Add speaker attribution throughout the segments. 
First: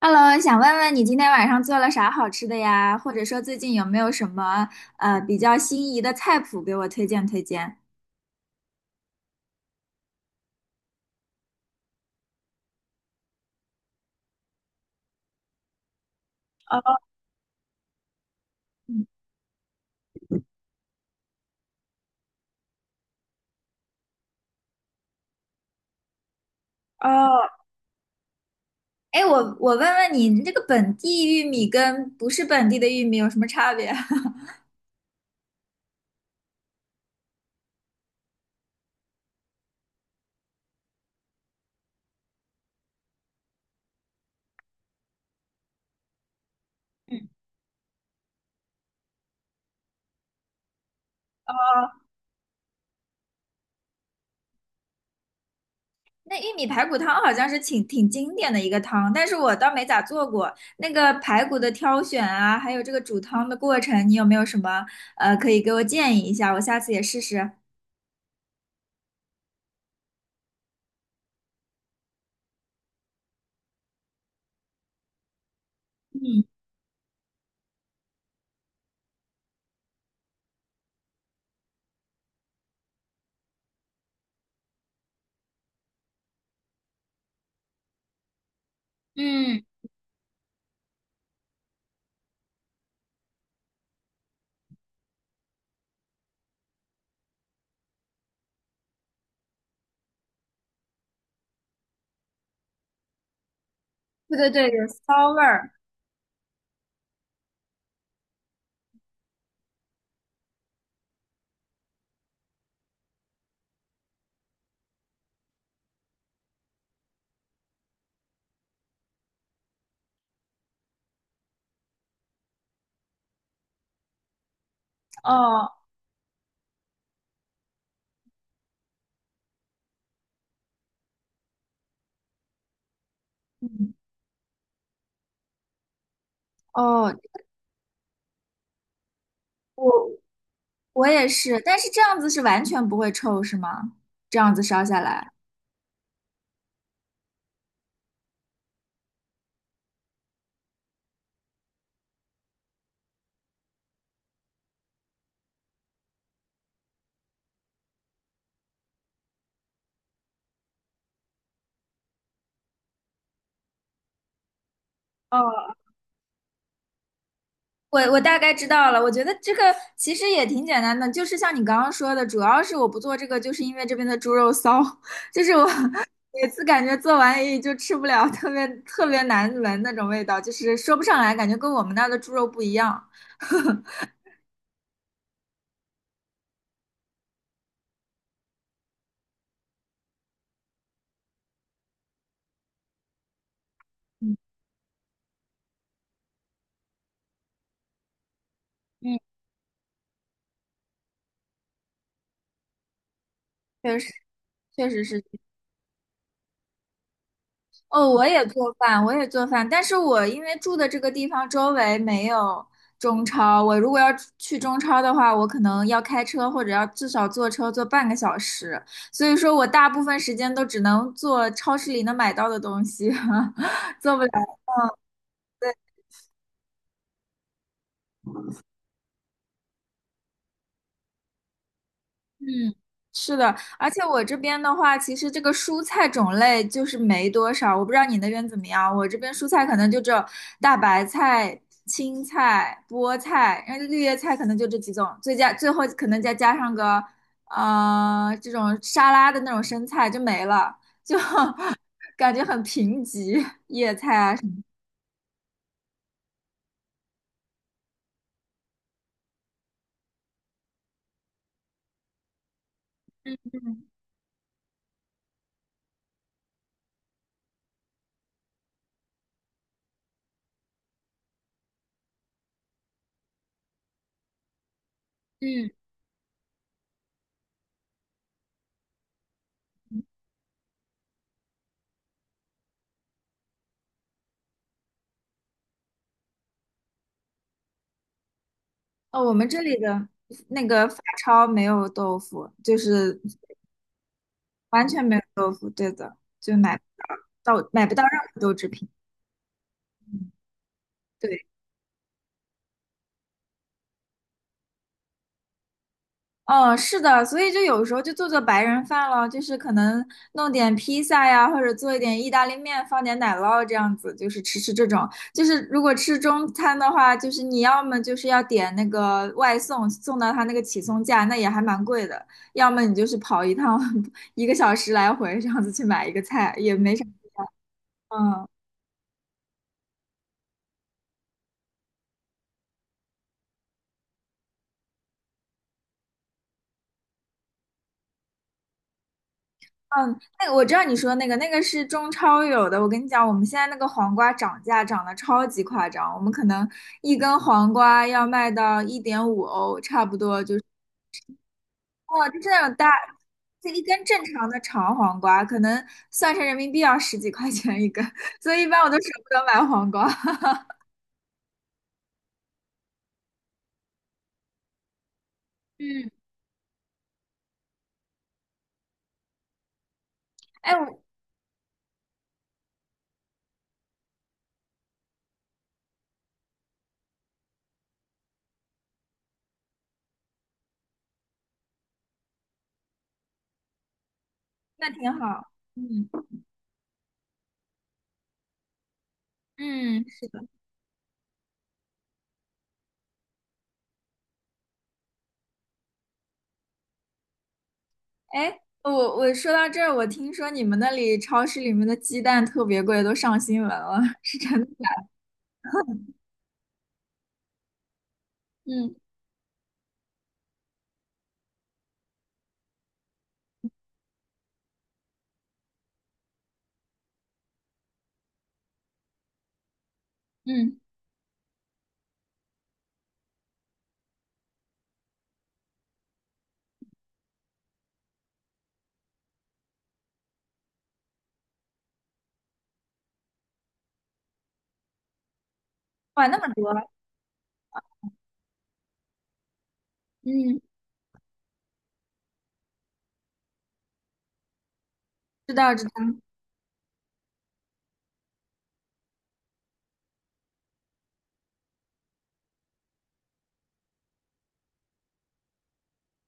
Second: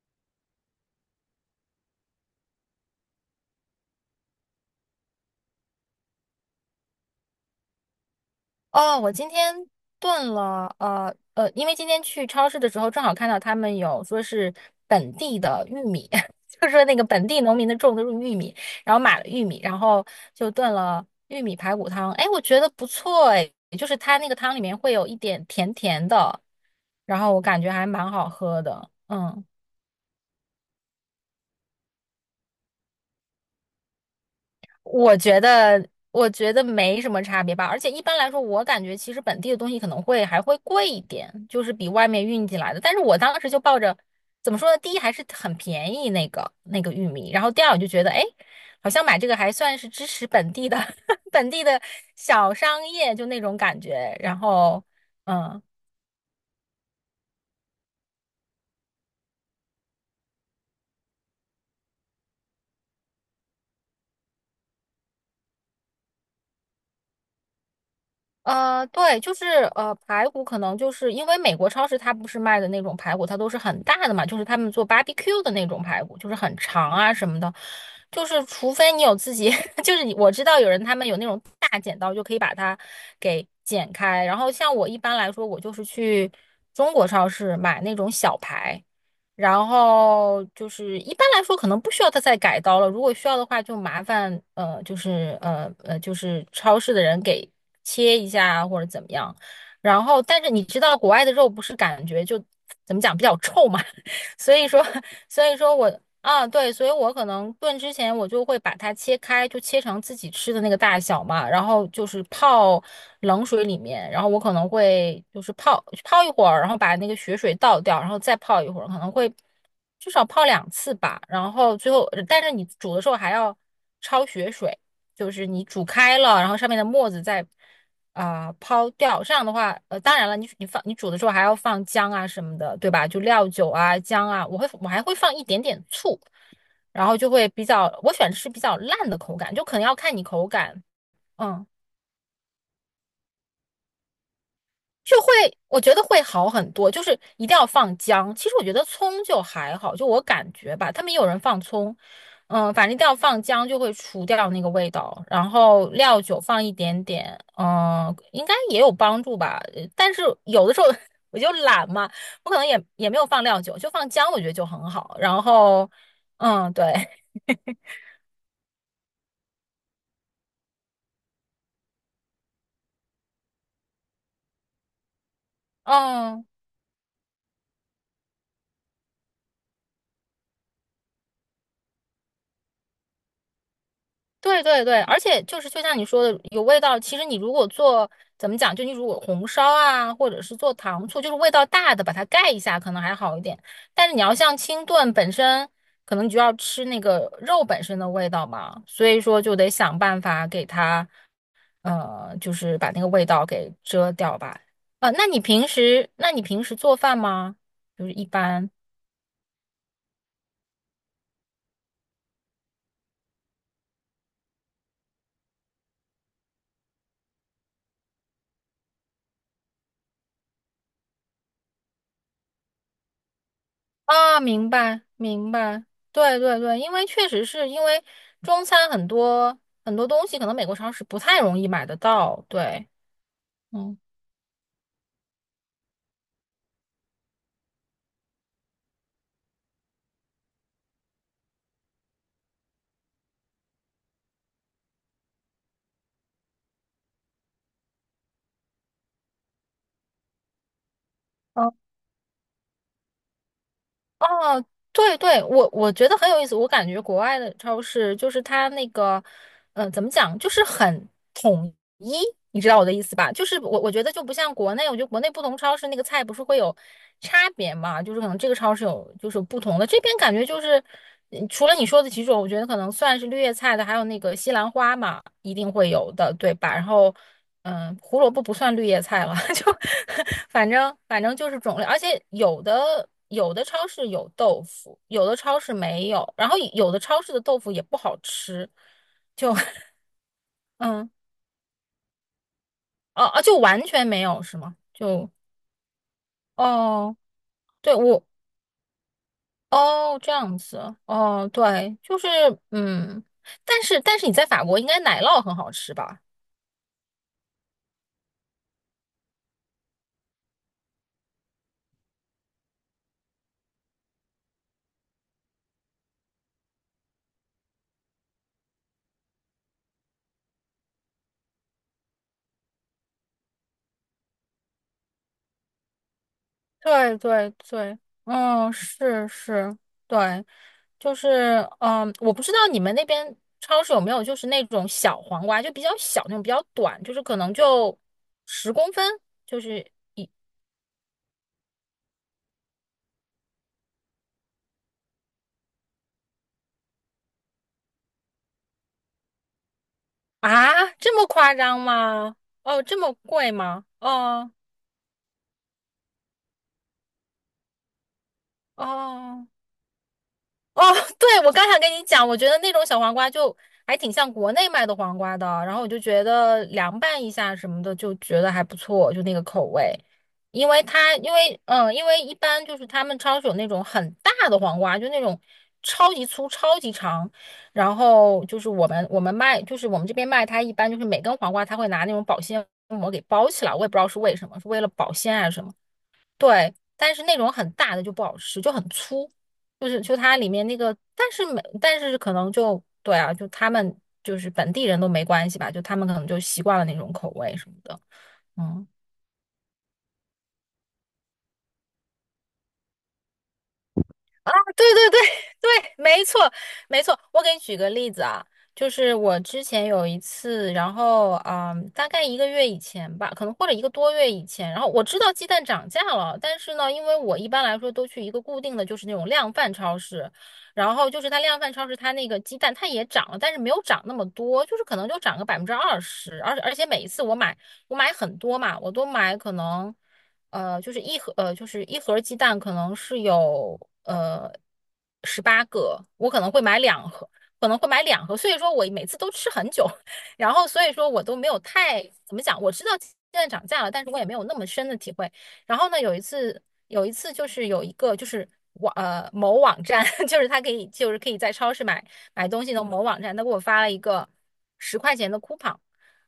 Speaker 1: Hello，想问问你今天晚上做了啥好吃的呀？或者说最近有没有什么比较心仪的菜谱给我推荐推荐？
Speaker 2: 哦，我今天炖了，因为今天去超市的时候，正好看到他们有说是本地的玉米，就是说那
Speaker 1: 哦
Speaker 2: 个本地农民的种的玉米，然后买了玉米，然后就炖了玉米排骨汤。哎，我觉得不错，哎，就是它那个汤里面会有一点甜甜的，然后我
Speaker 1: 哦，
Speaker 2: 感觉还蛮好喝的，
Speaker 1: 哎，我
Speaker 2: 嗯。
Speaker 1: 我问问你，你这个本地玉米跟不是本地的玉米有什么差别？哦，
Speaker 2: 我觉得，我觉得没什么差别吧。而且一般来说，我感觉其实本地的东西可能会还会贵一点，就是比外面运进来的。但是我当时就抱着怎么说呢，第一还是很便宜那个玉米，然后第二我就觉得，哎，好像买这个还算是支持本地的 本地的小商业，就那种感觉。然后，嗯。
Speaker 1: 那玉米排骨汤好像是挺经典的一个汤，但是我倒没咋做过。那个排骨的挑选啊，还有这个煮汤的过程，你有没有什么可以给我建议一下？我下次也试试。
Speaker 2: 对，就是排骨可能就是因为美国超市它不是卖的那种排骨，它都是很大的嘛，就是他们做 barbecue 的那种排骨，就是
Speaker 1: 嗯
Speaker 2: 很长啊什么的，就是除非你有自己，就是你我知道有人他们有那种大剪刀就可以把它给剪开，然后像我一般来说，我就是去中国超市买那种小排，
Speaker 1: 嗯，
Speaker 2: 然后就是一般来说可能不需要他再改刀了，如果需要的话就麻烦就是超市的人给切一下啊或者怎么样。然后但是你知道国外的肉不是感觉就怎么讲比较臭嘛，
Speaker 1: 对对
Speaker 2: 所以
Speaker 1: 对，
Speaker 2: 说
Speaker 1: 有 骚味
Speaker 2: 所以
Speaker 1: 儿。
Speaker 2: 说我啊，对，所以我可能炖之前我就会把它切开，就切成自己吃的那个大小嘛，然后就是泡冷水里面，然后我可能会就是泡泡一会儿，然后把那个血水倒掉，然后再泡一会儿，可能会至少泡2次吧。然后最后，但是你煮的时候还要焯血水，就是你
Speaker 1: 哦
Speaker 2: 煮开了，然后上面的沫子再抛掉。这样的话，当然了，你煮的时候还要放姜啊什么的，对吧？就料酒
Speaker 1: 嗯
Speaker 2: 啊、姜啊，我还会放一点点醋，然
Speaker 1: 哦，
Speaker 2: 后就会比较，我喜欢吃比较烂的口感，就可能要
Speaker 1: 我
Speaker 2: 看你口感。
Speaker 1: 我也是，
Speaker 2: 嗯。
Speaker 1: 但是这样子是完全不会臭，是吗？这样子烧下
Speaker 2: 就会，
Speaker 1: 来。
Speaker 2: 我觉得会好很多，就是一定要放姜。其实我觉得葱就还好，就我感觉吧，他们也有人放葱，嗯，反正一定要放姜，就会除掉那个味道。然后料酒放一点点，嗯，应该也有帮助吧。但是有的时候 我就懒嘛，我可能也没有放料酒，就放姜，我觉得就很好。然
Speaker 1: 哦，
Speaker 2: 后，嗯，对，
Speaker 1: 我大概知道了。我觉得这个其实也挺简单的，就是像你刚刚说的，主要是我不做这个，就是因为这边的猪肉骚，就是我
Speaker 2: 嗯。
Speaker 1: 每次感觉做完也就吃不了，特别特别难闻那种味道，就是说不上来，感觉跟我们那儿的猪肉不一样。
Speaker 2: 对对对，而且就是就像你说的，有味道。其实你如果做怎么讲，就你如果红烧啊，或者是做糖醋，就是味道大的，把它盖一下，可能还好一点。但是你要
Speaker 1: 嗯
Speaker 2: 像清炖本身，可能你就要吃那个肉本身的味道嘛，所
Speaker 1: 嗯，
Speaker 2: 以说就得想办法给它，就是把那个味道给
Speaker 1: 确实
Speaker 2: 遮掉吧。
Speaker 1: 确实是。
Speaker 2: 那你平时做饭吗？就
Speaker 1: 哦，
Speaker 2: 是
Speaker 1: 我
Speaker 2: 一
Speaker 1: 也
Speaker 2: 般。
Speaker 1: 做饭，我也做饭，但是我因为住的这个地方周围没有中超，我如果要去中超的话，我可能要开车或者要至少坐车坐半个小时，所以说我大部分时间都只能做超市里能买到的东西，做不了。
Speaker 2: 啊，明白明白，对对对，因为确实是因为中餐很多很多东西，可能美国超市不太容易买得到。
Speaker 1: 嗯，
Speaker 2: 对，
Speaker 1: 是的，而
Speaker 2: 嗯，
Speaker 1: 且我这边的话，其实这个蔬菜种类就是没多少，我不知道你那边怎么样。我这边蔬菜可能就只有大白菜、青菜、菠菜，然后绿叶菜可能就这几种，最后可能再加上个这种沙拉的那种生菜就没了，就 感觉很贫瘠，叶菜啊什么。
Speaker 2: 哦，对对，我觉得很有意思。我感觉国外的超市就是它那个，嗯，怎么讲，就是很统一，你知道我的意思吧？就是我觉得就不像国内，我觉得国内不同超市那个菜不是会有差别嘛，就是可能这个超市有就是不同的，这边感觉就是，嗯除了你说的几种，我觉得可能算是绿叶菜的，还有那个西兰花嘛，一
Speaker 1: 嗯，
Speaker 2: 定会有的，对吧？然后。嗯，胡萝卜不算绿叶菜了，就反正就是种类，而且有的超市有豆腐，有的超市没有，然后有的超市的豆腐也不好吃，
Speaker 1: 哦，我们
Speaker 2: 就
Speaker 1: 这里 的那个法
Speaker 2: 嗯
Speaker 1: 超没有豆腐，就是。
Speaker 2: 哦哦，就完全没有是吗？
Speaker 1: 完全没有
Speaker 2: 就
Speaker 1: 豆腐，对的，就买不
Speaker 2: 哦，
Speaker 1: 到到买
Speaker 2: 对
Speaker 1: 不到任
Speaker 2: 我
Speaker 1: 何豆制品。
Speaker 2: 哦这样子
Speaker 1: 对，
Speaker 2: 哦，对，就是嗯，但是你在法国应该奶酪很好吃吧？
Speaker 1: 嗯，是的，所以就有时候就做做白人饭了，就是可能弄点披萨呀，或者做一点意大利面，放点奶酪这样子，就是吃吃这种。就是如果吃中餐的话，就是你要么就是要点那个外送，送到他那个起送价，那也还蛮贵的；要么你就是跑一趟 一个小时来回这样子去买一个菜，也没啥。
Speaker 2: 对对对，
Speaker 1: 嗯。
Speaker 2: 嗯，是是，对，就是嗯，我不知道你们那边超市有没有就是那种小黄瓜，就比较小那种，比较短，就是可能就10公分，就是
Speaker 1: 嗯，那个我知道你说的那个，那个是中超有的。我跟你讲，我们现在那个黄瓜涨价涨得超级夸张，我们可能一根黄瓜要卖到1.5欧，差不多就是，
Speaker 2: 啊，这么夸张
Speaker 1: 哦，
Speaker 2: 吗？
Speaker 1: 就是那种
Speaker 2: 哦，
Speaker 1: 大，
Speaker 2: 这么贵
Speaker 1: 就一
Speaker 2: 吗？
Speaker 1: 根正常
Speaker 2: 哦
Speaker 1: 的长黄瓜，可能算成人民币要十几块钱一根，所以一般我都舍不得
Speaker 2: 哦。
Speaker 1: 买黄瓜。
Speaker 2: 哦，对，我刚想跟你讲，我觉得那种小黄瓜就还挺像国内卖的黄瓜的，然后我就
Speaker 1: 嗯，
Speaker 2: 觉得凉拌一下什么的，就觉得还不错，就那个口味。因
Speaker 1: 哎，
Speaker 2: 为
Speaker 1: 我
Speaker 2: 它，因为一般就是他们超市有那种很大的黄瓜，就那种超级粗、超级长，然后就是我们卖，就是我们这边卖它一般就是每根黄瓜，它会拿那种保鲜膜给包起来，我也不知道是为什么，是为了
Speaker 1: 那挺
Speaker 2: 保鲜还
Speaker 1: 好。
Speaker 2: 是什么。
Speaker 1: 嗯
Speaker 2: 对，但是那种很大的就不好吃，就很粗，就是
Speaker 1: 嗯，
Speaker 2: 就
Speaker 1: 是
Speaker 2: 它
Speaker 1: 的。
Speaker 2: 里面那个，但是没，但是可能就对啊，就他们就是本地人都没关系吧，就他们可能就习惯了那种口味什么的，
Speaker 1: 哎，
Speaker 2: 嗯。
Speaker 1: 我说到这儿，我听说你们那里超市里面的鸡蛋特别贵，都上新闻了，是真的。
Speaker 2: 对对对 对，没错没错。我给你举个例子啊，就
Speaker 1: 嗯，
Speaker 2: 是我之前有一次，然后嗯，大概一个月以前吧，可能或者一个多月以前，然后我知道鸡蛋涨价了，但是呢，因为我一般来说都去一个固定的，就是那种量贩超市，
Speaker 1: 嗯，
Speaker 2: 然后就是它量贩超市它那个鸡蛋它也涨了，但是没有涨那么多，就是可能就涨个20%，而且每一次我买很多嘛，我都买可能。就是一盒，就是一盒鸡蛋可能是有呃18个，
Speaker 1: 哇，
Speaker 2: 我
Speaker 1: 那
Speaker 2: 可
Speaker 1: 么
Speaker 2: 能会
Speaker 1: 多，
Speaker 2: 买两盒，可能会买两盒，所以说我每次都吃很久，然
Speaker 1: 嗯，
Speaker 2: 后所以说我都没有太怎么讲，我知道现在涨价了，但是我也没有那么深的体会。
Speaker 1: 知道
Speaker 2: 然
Speaker 1: 知
Speaker 2: 后
Speaker 1: 道，
Speaker 2: 呢，有一次就是有一个就是某网站，就是他可以就是可以在超市买东西的某网站，他给我发了一个十块钱的 coupon。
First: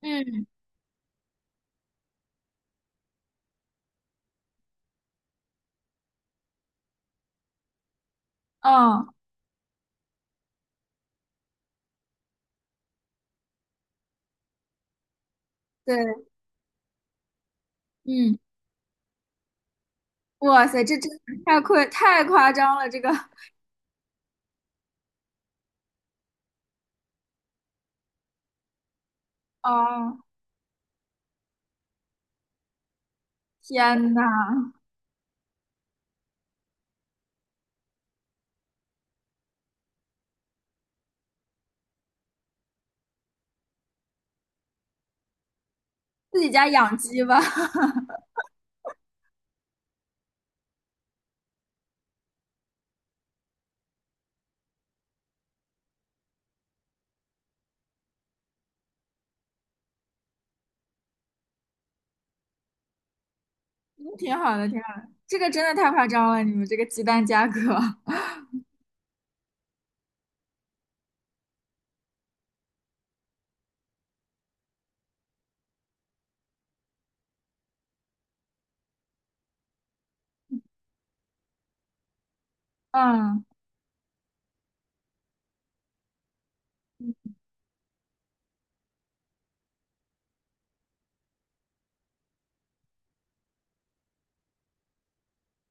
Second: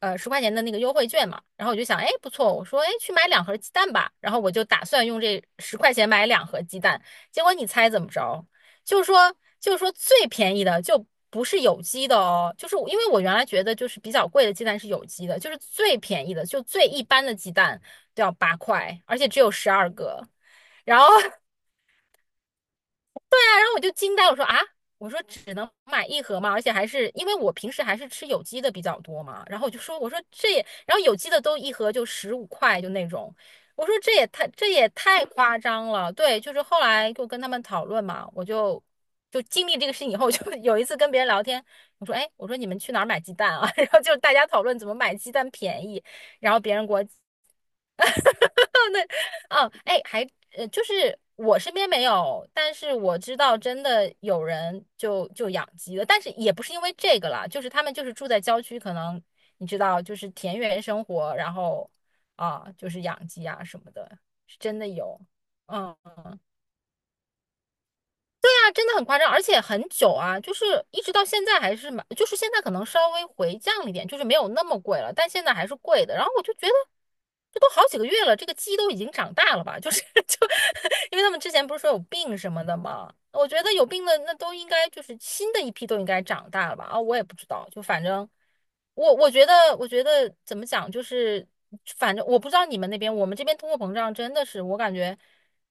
Speaker 2: 十块
Speaker 1: 嗯，
Speaker 2: 钱的那个优惠券嘛，然后我就想，哎，不错，我说，哎，去买两盒鸡蛋吧，然后我就打算用这十块钱买两盒鸡蛋，结果你猜怎么着？就是
Speaker 1: 哦，
Speaker 2: 说，就是说最便宜的就不是有机的哦，就是我因为我原来觉得就是比较贵的鸡蛋是有机的，就是最便
Speaker 1: 对，
Speaker 2: 宜的，就最一般的鸡蛋都要
Speaker 1: 嗯，
Speaker 2: 8块，而且只有12个，
Speaker 1: 哇塞，这
Speaker 2: 然后
Speaker 1: 真的太夸张了，这个，
Speaker 2: 我就惊呆，我说啊，我说只能买一盒嘛，而且还是因为我平时还是吃有机的比较多嘛，然后我就说，我
Speaker 1: 哦，
Speaker 2: 说这也，然后有机的都一盒就15块就那种，我说
Speaker 1: 天
Speaker 2: 这
Speaker 1: 呐，
Speaker 2: 也太这也太夸张了，对，就是后来就跟他们讨论嘛，我就经历这个事情以后，就有一次跟别人聊天，我说哎，我说你们去哪儿买鸡蛋啊？然后就大家讨论怎么买鸡蛋便宜，
Speaker 1: 自己
Speaker 2: 然后
Speaker 1: 家
Speaker 2: 别人给
Speaker 1: 养
Speaker 2: 我
Speaker 1: 鸡吧，
Speaker 2: 对，哦，哎，还就是我身边没有，但是我知道真的有人就养鸡了，但是也不是因为这个啦，就是他们就是住在郊区，可能你知道，就是田园生活，然后啊，就是养鸡啊什么
Speaker 1: 嗯
Speaker 2: 的，
Speaker 1: 挺好
Speaker 2: 是
Speaker 1: 的，
Speaker 2: 真
Speaker 1: 挺
Speaker 2: 的
Speaker 1: 好的，
Speaker 2: 有，
Speaker 1: 这个真的太
Speaker 2: 嗯
Speaker 1: 夸张了，你们这个鸡蛋价格，
Speaker 2: 啊，真的很夸张，而且很久啊，就是一直到现在还是蛮，就是现在可能稍微回降了一点，就是没有那么贵了，但现在还是贵的。然后我就觉得，这都好几个月了，这个鸡都已经长大了吧？就是 就，因为他们之前不是说有病什么的 嘛，
Speaker 1: 嗯，
Speaker 2: 我觉得有病的那都应该就是新的一批都应该长大了吧？啊，我也不知道，就反正我觉得怎么讲，就是反正我不知道你们那边，我们这边通货膨胀真的是我感觉。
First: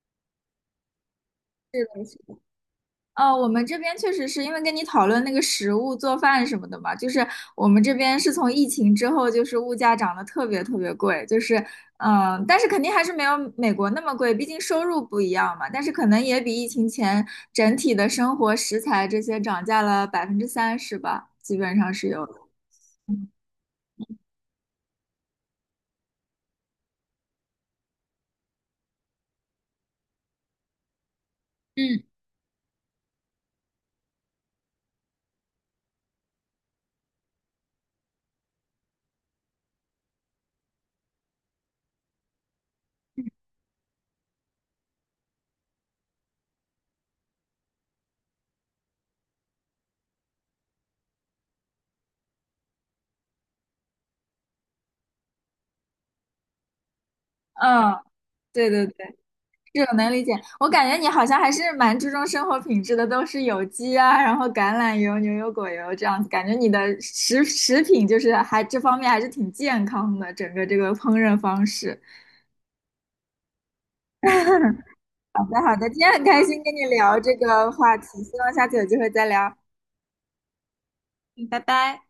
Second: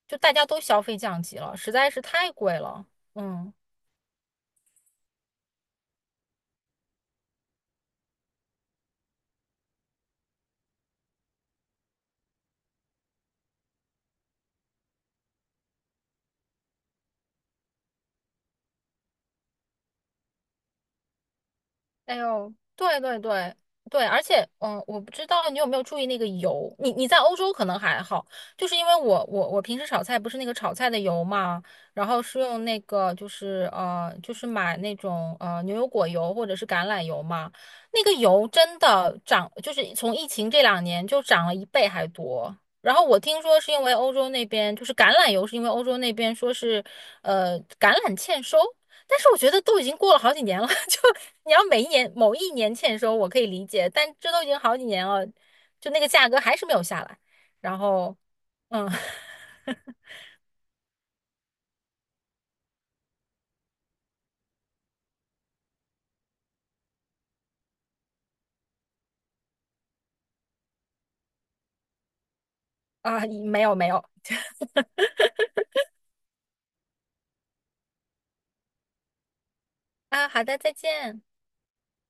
Speaker 2: 就大家都消费降级了，实
Speaker 1: 是
Speaker 2: 在是太
Speaker 1: 的，
Speaker 2: 贵了。
Speaker 1: 呃，我
Speaker 2: 嗯，
Speaker 1: 们这边确实是因为跟你讨论那个食物做饭什么的嘛，就是我们这边是从疫情之后，就是物价涨得特别特别贵，就是但是肯定还是没有美国那么贵，毕竟收入不一样嘛，但是可能也比疫情前整体的生活食材这些涨价了30%吧，基本上是
Speaker 2: 哎
Speaker 1: 有的。
Speaker 2: 呦，对对对对，而且，嗯，我不知道你有没有注意那个油，你在欧洲可能还好，就是因为我平时炒菜不是那个炒菜的油嘛，
Speaker 1: 嗯
Speaker 2: 然后是用那个就是买那种牛油果油或者是橄榄油嘛，那个油真的涨，就是从疫情这2年就涨了一倍还多。然后我听说是因为欧洲那边就是橄榄油，是因为欧洲那边说是橄榄欠收。但是我觉得都已经过了好几年了，就你要每一年某一年欠收，我可以理解，但这都已经好几年了，就那个价格还是没有下来。然
Speaker 1: 嗯，
Speaker 2: 后，
Speaker 1: 对对
Speaker 2: 嗯，
Speaker 1: 对。这种 能理解，我感觉你好像还是蛮注重生活品质的，都是有机啊，然后橄榄油、牛油果油这样子，感觉你的食品就是还这方面还是挺健康的，整个这个烹饪方式。
Speaker 2: 啊，没有没有，
Speaker 1: 好的，好的，今天很开心跟你聊这个话题，希望下次有机会再聊。
Speaker 2: 啊，好的，再见。
Speaker 1: 嗯，拜拜。